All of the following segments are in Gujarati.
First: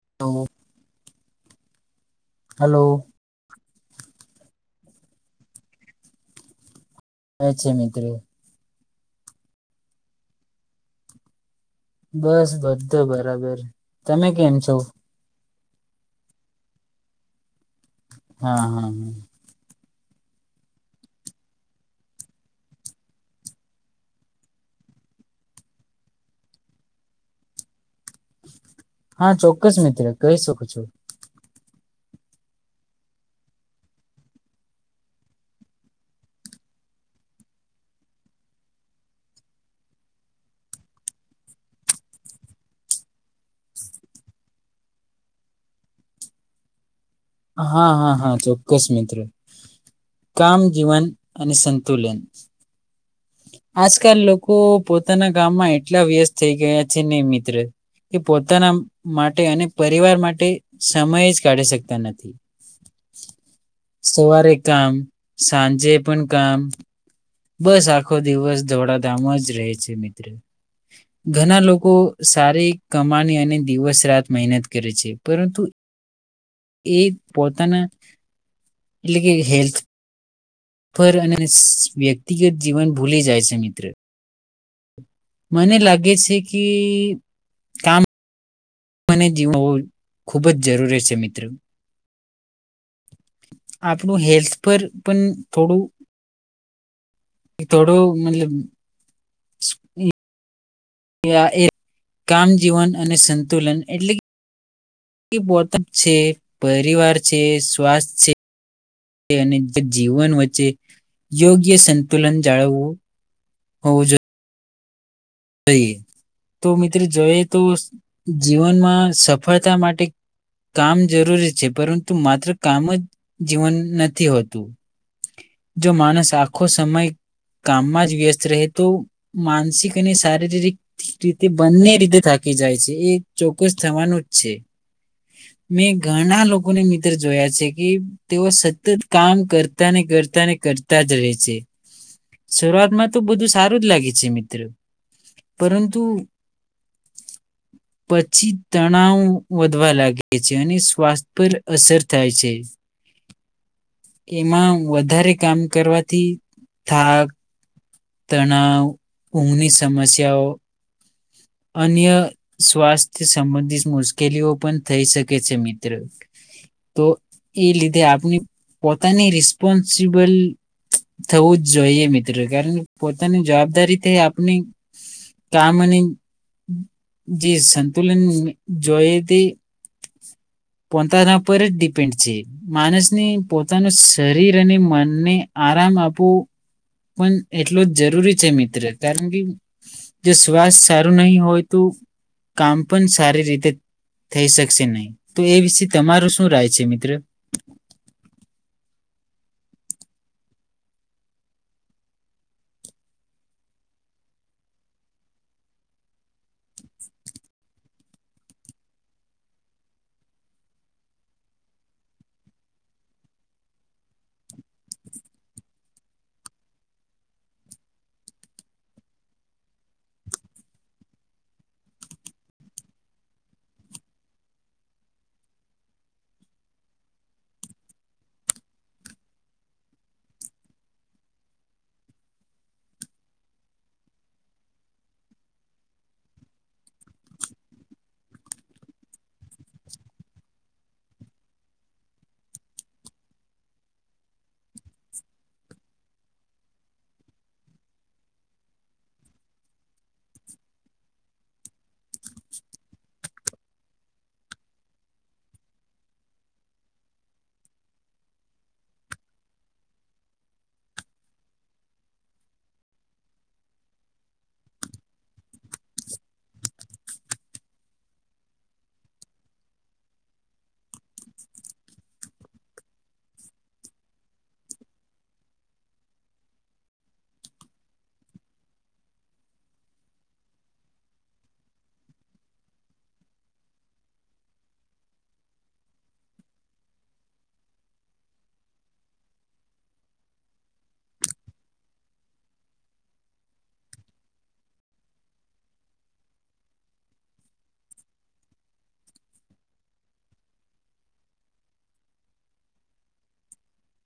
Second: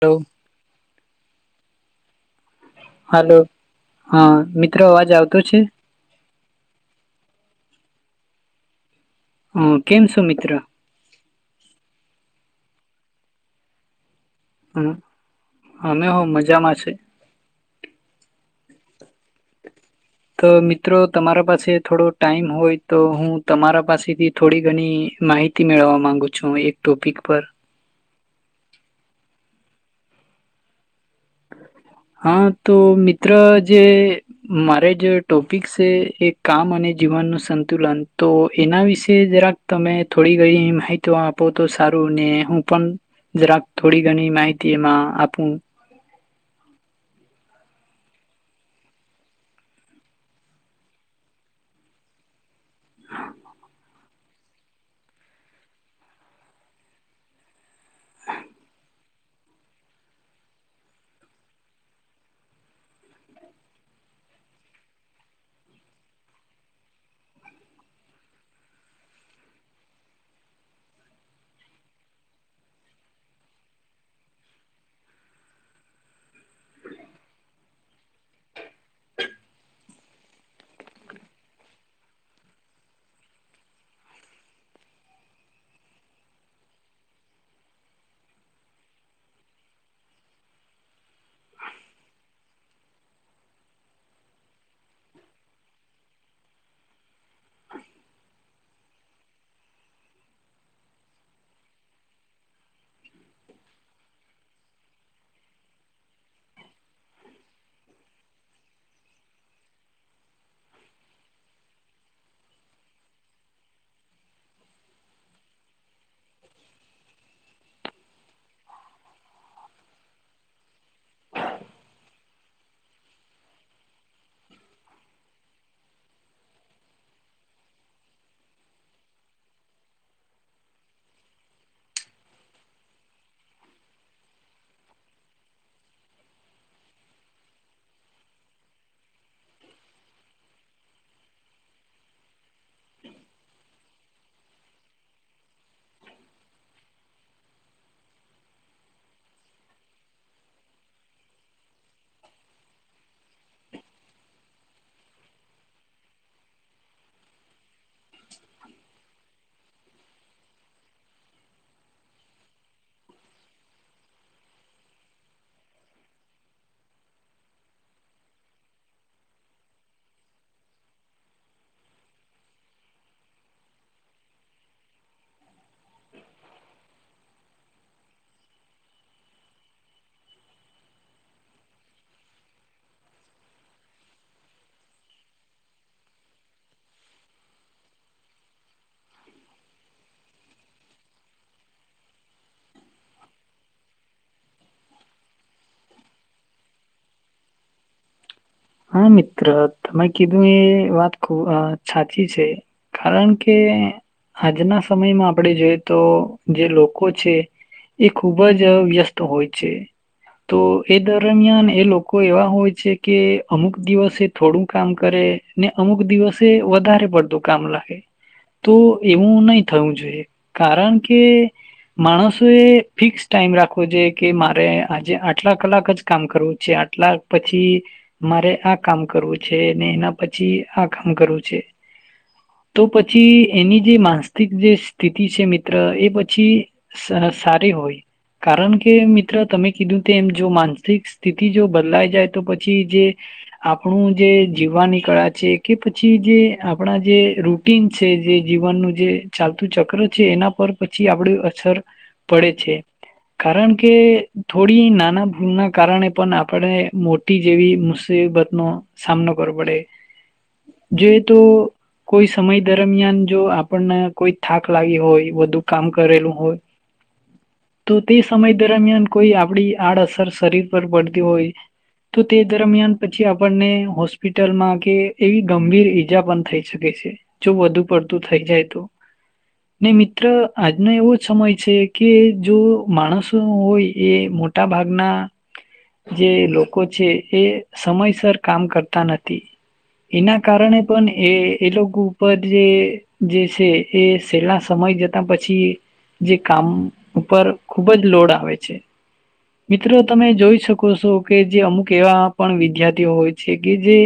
હલો હ. હલો. હાલો હા મિત્ર અવાજ આવતો છે? હ છે મિત્ર. હ કેમ સોં મિત્ર? બસ બધું બરાબર. તમે કેમ છો? અમે હ મજામાં છે. હા-હા-હા. તો મિત્રો તમારા પાસે થોડો ટાઈમ હોય તો હું તમારા પાસેથી થોડી ઘણી માહિતી મેળવવા માંગુ છું, એક ટોપિક પર. હા ચોક્કસ મિત્ર કહી શકું છો. હા તો મિત્ર જે મારે જે ટોપિક શે એ કામ અને જીવનનું સંતુલન, તો એના વિશે જરાક તમે થોડી ઘણી માહિતી આપો તો સારું ને હું પણ જરાક થોડી ઘણી માહિતી એમાં આપું. હા-હા-હા. ચોક્કસ મિત્ર, કામ જીવન અને સંતુલન આજકાલ લોકો પોતાના કામમાં એટલા વ્યસ્ત થઈ ગયા છે ને મિત્ર કે પોતાના માટે અને પરિવાર માટે સમય જ કાઢી શકતા નથી. સવારે કામ, સાંજે પણ કામ બસ આખો દિવસ દોડાધામ જ રહે છે મિત્ર, ઘણા લોકો સારી કમાની અને દિવસ રાત મહેનત કરે છે, પરંતુ એ પોતાના, એટલે કે હેલ્થ પર અને સ વ્યક્તિગત જીવન ભૂલી જાય છે મિત્ર, મને લાગે છે કે કામ મેનેજ હોવો ખૂબ જ જરૂરી છે મિત્રો, આપણું હેલ્થ પર પણ થોડું થોડું મતલબ એ કામ જીવન અને સંતુલન એટલે એ પોતે છે, પરિવાર છે, સ્વાસ્થ છે અને જીવન વચ્ચે યોગ્ય સંતુલન જાળવવું હોવું જોઈએ. જોઈએ, તો મિત્રો જોઈએ તો જીવનમાં સફળતા માટે કામ જરૂરી છે પરંતુ માત્ર કામ જ જીવન નથી હોતું, જો માણસ આખો સમય કામમાં જ વ્યસ્ત રહે તો માનસિક શારીરિક રીતે બંને રીતે થાકી જાય છે, એ ચોક્કસ થવાનું જ છે મેં ઘણા લોકોને મિત્ર જોયા છે કે તેઓ સતત કામ કરતા ને કરતા ને કરતા જ રહે છે, શરૂઆતમાં તો બધું સારું જ લાગે છે મિત્ર પરંતુ પછી તણાવ વધવા લાગે છે અને સ્વાસ્થ્ય પર અસર થાય છે, એમાં વધારે કામ કરવાથી થાક તણાવ ઊંઘની [unintelligible] સમસ્યાઓ અન્ય સ્વાસ્થ્ય સંબંધિત મુશ્કેલીઓ પણ થઈ શકે છે મિત્ર તો એ લીધે આપણે પોતાની રિસ્પોન્સિબલ થવું જ જોઈએ મિત્રો કારણ પોતાની જવાબદારી તે આપણી કામ અને જે સંતુલન જોઈએ તે પોતાના પર જ ડિપેન્ડ છે માણસને પોતાનું શરીર અને મનને આરામ આપવો પણ એટલો જ જરૂરી છે મિત્ર કારણ કે જો શ્વાસ સારું ન હોય તો કામ પણ સારી રીતે થઈ શકશે નહી તો એ વિશે તમારું શું રાય છે મિત્ર. હા મિત્ર તમે કીધું એ વાત ખ સાચી છે, કારણ કે આજના સમયમાં આપણે જોઈએ તો જે લોકો છે એ ખુબ જ વ્યસ્ત હોય છે તો એ દરમિયાન એ લોકો એવા હોય છે કે અમુક દિવસે થોડું કામ કરે ને અમુક દિવસે વધારે પડતું કામ લાગે તો એવું નહી થવું જોઈએ કારણ કે માણસો એ ફિક્સ ટાઈમ રાખવો જોઈ કે મારે આજે આટલા કલાક જ કામ કરવું છે આટલા પછી મારે આ કામ કરવું છે ને એના પછી આ કામ કરવું છે તો પછી એની જે માનસિક જે સ્થિતિ છે મિત્ર એ પછી સા સારી હોય કારણ કે મિત્ર તમે કીધું તે એમ જો માનસિક સ્થિતિ જો બદલાઈ જાય તો પછી જે આપણું જે જીવવાની કળા છે કે પછી જે આપણા જે રૂટીન છે જે જીવનનું જે ચાલતું ચક્ર છે એના પર પછી આપડ અસર પડે છે કારણ કે થોડી નાના ભૂલ ના કારણે પણ આપણે મોટી જેવી મુશ એ બતનો સામનો કરવો પડે. જોઈએ તો કોઈ સમય દરમિયાન જો આપણને કોઈ થાક લાગી હોય વધુ કામ કરેલું હોય તો તે સમય દરમિયાન કોઈ આપડી આડઅસર શરીર પર પડતી હોય તો તે દરમિયાન પછી આપણને હોસ્પિટલમાં કે એવી ગંભીર ઈજા પણ થઈ શકે છે જો વધુ પડતું થઈ જાય તો, ને મિત્ર આજનો એવો સમય છે કે જો માણસો હોય એ મોટા ભાગના જે લોકો છે એ સમયસર કામ કરતા નથી એના કારણે પણ એ એ લોકો ઉપર જે છે એ છે એ છેલ્લા સમય જતા પછી જે કામ ઉપર ખૂબ જ લોડ આવે છે મિત્રો તમે જોઈ શકો છો કે જે અમુક એવા પણ વિદ્યાર્થીઓ હોય છે કે જે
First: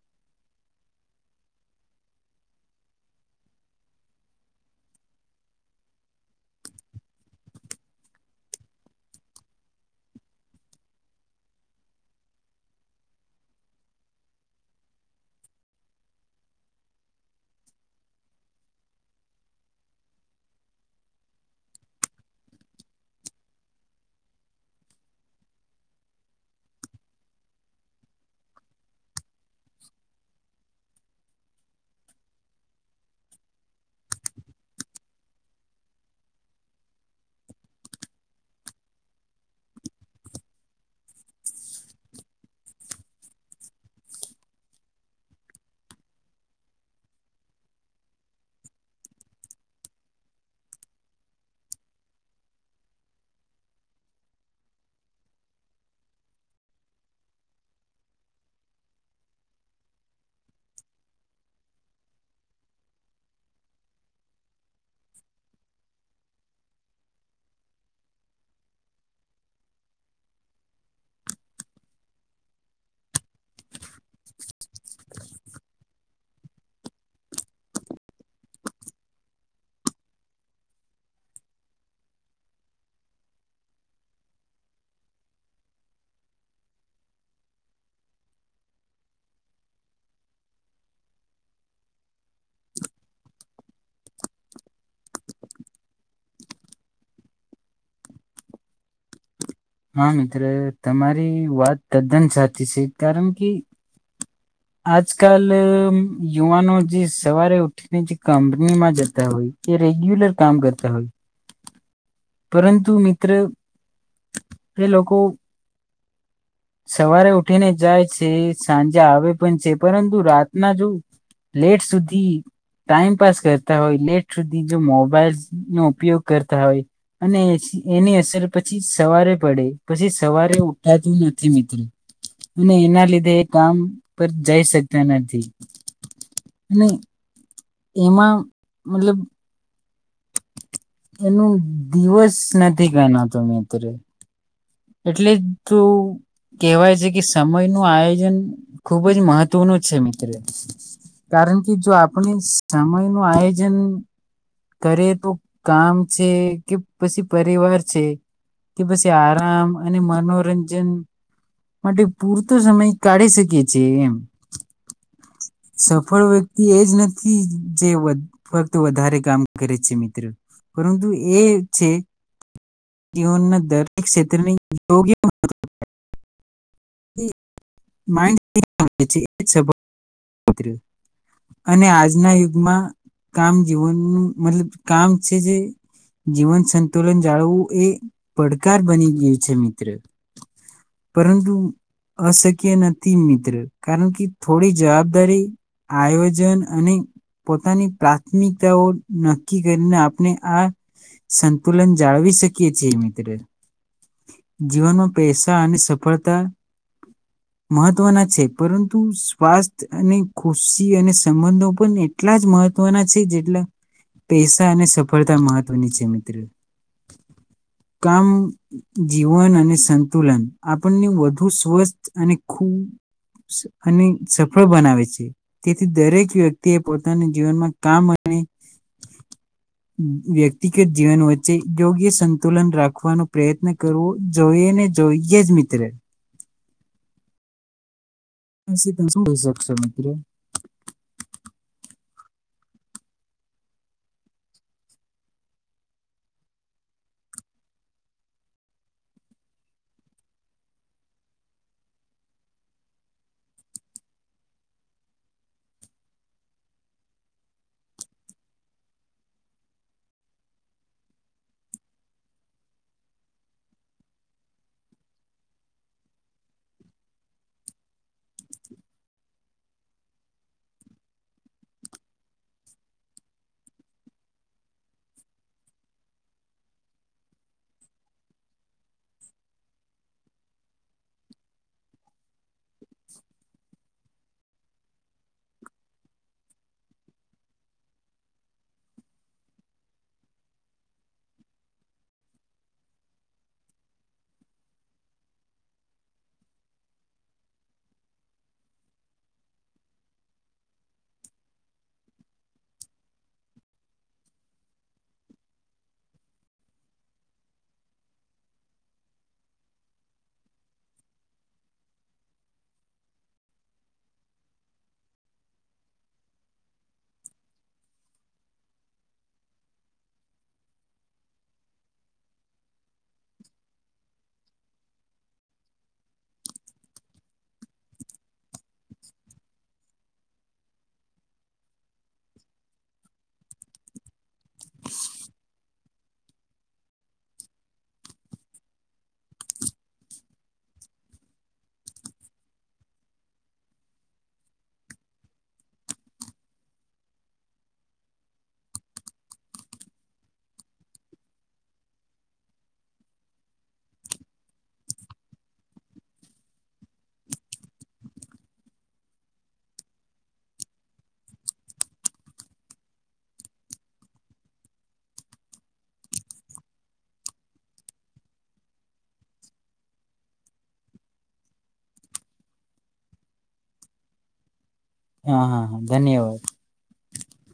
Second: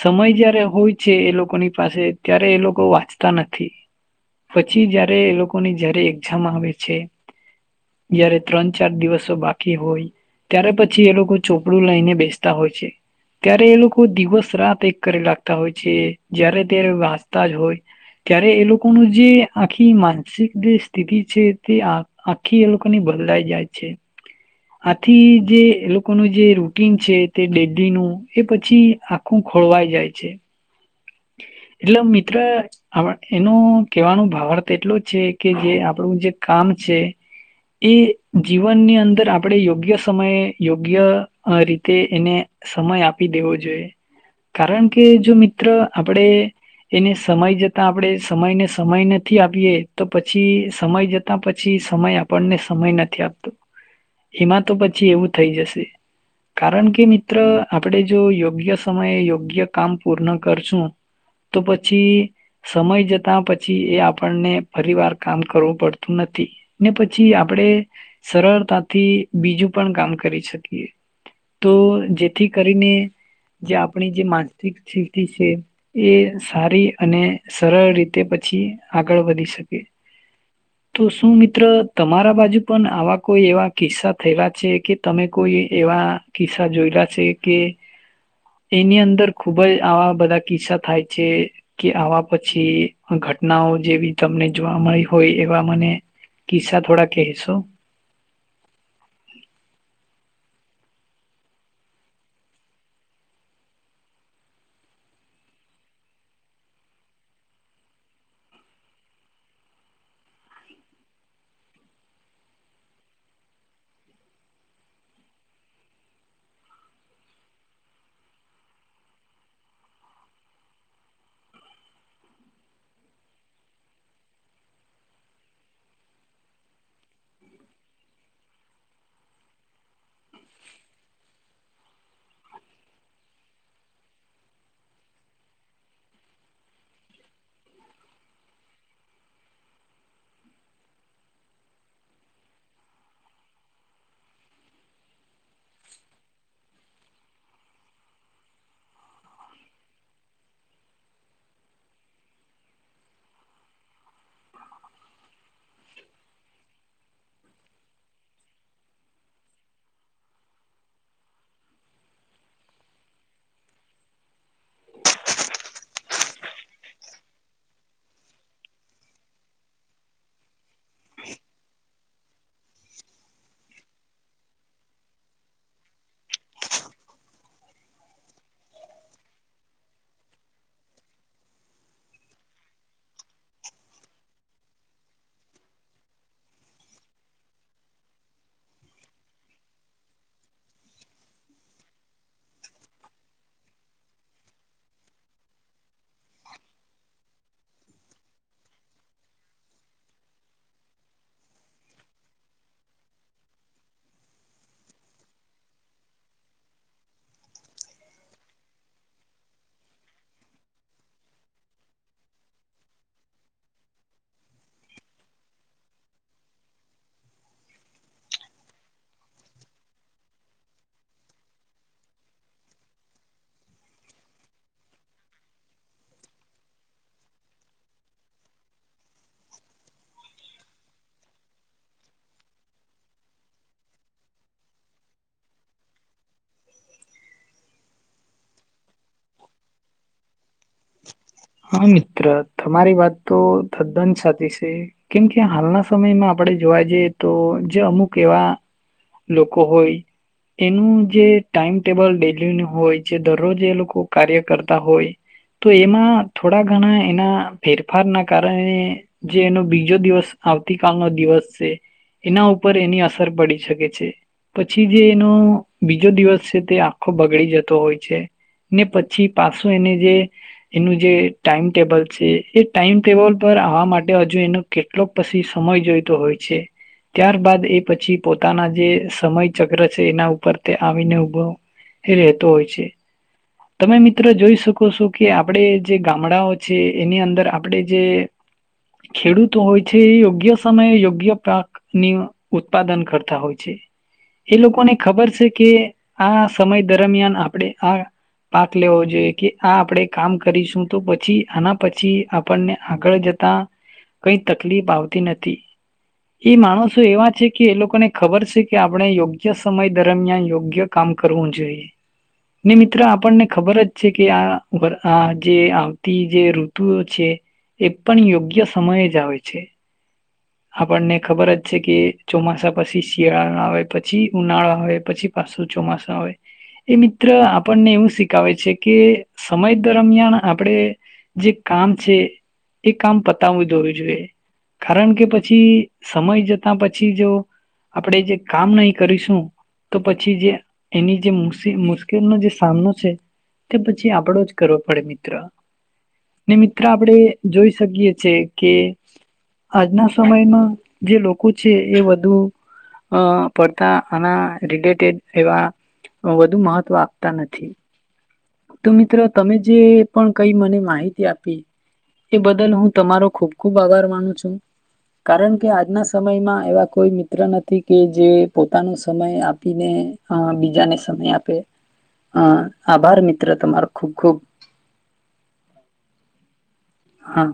સમય જયારે હોય છે એ લોકોની પાસે ત્યારે એ લોકો વાંચતા નથી પછી જયારે એ લોકોની જયારે એક્ઝામ આવે છે જ્યારે ત્રણ ચાર દિવસો બાકી હોય ત્યારે પછી એ લોકો ચોપડું લઈને બેસ [unintelligible] હોય છે ત્યારે એ લોકો દિવસ રાત એક કરી લાકતા હોય છે જ્યારે ત્યારે વાચતા જ હોય ત્યારે એ લોકોનું જે આખી માનસિક જે સ્થિતિ છે તે આખી એ લોકોની બદલાઈ જાય છે આથી જે એ લોકોનું જે રૂટિન છે તે ડેડીનું એ પછી આખું ખોળવાઈ જાય છે. એટલે મિત્ર અહ એનો કહેવાનો ભાવર્થ એટલો છે કે જે આપણું જે કામ છે એ જીવનની અંદર આપણે યોગ્ય સમયે યોગ્ય રીતે એને સમય આપી દેવો જોઈએ કારણ કે જો મિત્ર આપણે એને સમય જતા આપણે સમયને સમય નથી આપીએ તો પછી સમય જતા પછી સમય આપણને સમય નથી આપતો એમાં તો પછી એવું થઈ જશે કારણ કે કે મિત્ર આપણે જો યોગ્ય સમયે યોગ્ય કામ પૂર્ણ કરશું તો પછી સમય જતા પછી એ આપણને ફરી વાર કામ કરવું પડતું નથી ને પછી આપણે સરળતાથી બીજું પણ કામ કરી શકીએ. તો જેથી કરીને જે આપણી જે માનસિક સ્થિતિ છે એ સારી અને સરળ રીતે પછી આગળ વધી શકે, તો શું મિત્ર તમારા બાજુ પણ આવા કોઈ એવા કિસ્સા થયેલા છે કે તમે કોઈ એવા કિસ્સા જોયેલા છે કે એની અંદર ખુબ જ આવા બધા કિસ્સા થાય છે કે આવા પછી ઘટનાઓ જેવી તમને જોવા મળી હોય એવા મને કિસ્સા થોડા કહેશો? હા મિત્ર તમારી વાત તદ્દન સાચી છે કારણ કે આજકાલ યુવાનો જે સવારે ઉઠીને જે કંપનીમાં જતા હોય એ રેગ્યુલર કામ કરતા હોય પરંતુ મિત્ર એ લોકો સવારે ઉઠીને જાય છે સાંજે આવે પણ છે પરંતુ રાતના જો લેટ સુધી ટાઈમપાસ કરતા હોય, લેટ સુધી જો મોબાઈલ નો ઉપયોગ કરતા હોય અને એની અસર પછી સવારે પડે પછી સવારે ઉઠાતું ન થી મિત્ર અને એના લીધે એ કામ પર જઈ શકતા નથી અને એમાં મતલબ એનું દિવસ નથી ગનાતો મિત્ર. એટલે તો કેહેવાય છે કે સમય નું આયોજન ખુબ જ મહત્વનું છે મિત્ર કારણ કે જો આપણે સમય નું આયોજન કરીએ તો કામ છે કે પછી પરિવાર છે કે પછી આ આ અને મનોરંજન માટે પૂરતો સમય કાઢી શકીએ છીએ એમ સફળ વ્યક્તિ એ જ નથી જે વધ ફક્ત વધારે કામ કરે છે મિત્ર, પરંતુ એ છે જીવનના દર [unintelligible] અને આજના યુગમાં કામ જીવનનું મતલબ કામ છે જે જીવન સંતુલન જાળવું એ પડ [unintelligible] બની ગયુ છે મિત્ર, પરંતુ અશક્ય નથી મિત્ર કારણ કે થોડી જવાબદારી આયોજન અને પોતાની પ્રાથમિકતાઓ નક્કી કરીને આપણે આ સંતુલન જાળવી શકીએ છીએ મિત્ર. જીવનમાં પૈસા અને સફળતા મહત્વના છે પરંતુ સ્વાસ્થ્ય અને ખુશી અને સંબંધો પણ એટલા જ મહત્વના છે જેટલા પૈસા અને સફળતા મહત્વની છે મિત્ર. કામ જીવન અને સંતુલન આપણને વધુ સ્વસ્થ અને ખૂબ અને સફળ બનાવે છે તેથી દરેક વ્યક્તિ એ પોતાના જીવનમાં કામ અને વ્યક્તિગત જીવન વચ્ચે યોગ્ય સંતુલન રાખવાનો પ્રયત્ન કરવું જોઈએ ને જોઈએ જ મિત્ર. [unintelligible] મિત્ર. હા મિત્ર તમારી વાત તો તદ્દન સાચી છે કેમકે હાલના સમયમાં આપડે જોવા જઈએ તો જે અમુક એવા લોકો હોય એનું જે ટાઈમટેબલ ડેલીનું હોય જે દરરોજ એ લોકો કાર્ય કરતા હોય તો એમાં થોડા ઘણા એના ફેરફારના કારણે જે એનો બીજો દિવસ આવતી કલનો દિવસ છે એના ઉપર એની અસર પડી શકે છે પછી જે એનો બીજો દિવસ છે તે આખો બગડી જતો હોય છે ને પછી પાછો એને જે એનું જે ટાઈમ ટેબલ છે એ ટાઈમ ટેબલ પર આવવા માટે હજુ એનો કેટલોક પછી સમય જોઈતો હોય છે ત્યાર બાદ એ પછી પોતાના જે સમય ચક્ર છે એના ઉપર તે આવીને ઉભો એ રહેતો હોય છે. તમે મિત્ર જોઈ શકો છો કે આપડે જે ગામડાઓ છે એની અંદર આપડે જે ખેડૂતો હોય છે એ યોગ્ય સમયે યોગ્ય પાકની ઉત્પાદન કરતા હોય છે, એ લોકોને ખબર છે કે આ સમય દરમિયાન આપડે આ પાક લેવો જોઈએ કે આ આપણે કામ કરીશું તો પછી આના પછી આપણને આગળ જતા કઈ તકલીફ આવતી નથી, એ માણસો એવા છે કે એ લોકોને ખબર છે કે આપણે યોગ્ય સમય દરમિયાન યોગ્ય કામ કરવું જોઈએ, ને મિત્ર આપણને ખબર જ છે કે આ આ જે આવતી જે ઋતુઓ છે એ પણ યોગ્ય સમયે જ આવે છે. આપણને ખબર જ છે કે ચોમાસા પછી શિયાળ આવે પછી ઉનાળા આવે પછી પાછું ચોમાસા આવે એ મિત્ર આપણને એવું શીખાવે છે કે સમય દરમિયાન આપડે જે કામ છે એ કામ પતાવવું દોઈઅ જોઈએ કારણ કે પછી પછી સમય જતા પછી જો આપણેે જે કામ નહી કરીશું તો પછી જે એની જે મુ મુશ્કેલનો જે સામનો છે તે પછી આપડો જ કરવો પડે મિત્ર, ને મિત્ર આપડે જોઈ શકીએ છે કે આજના [unintelligible] સમય માં જે લોકો છે એ વધુ અ પડતા આના રિલેટેડ એવા વધુ મહત્વ આપતા નથી. તો મિત્રો તમે જે પણ કઈ મને માહિતી આપી એ બદલ હું તમારો ખુબ ખુબ આભાર માનું છું. કારણ કે આજના સમયમાં એવા કોઈ મિત્ર નથી કે જે પોતાનો સમય આપીને બીજાને સમય આપે અ આભાર મિત્ર તમારો ખૂબ-ખુબ. હા હા ધન્યવાદ. હા.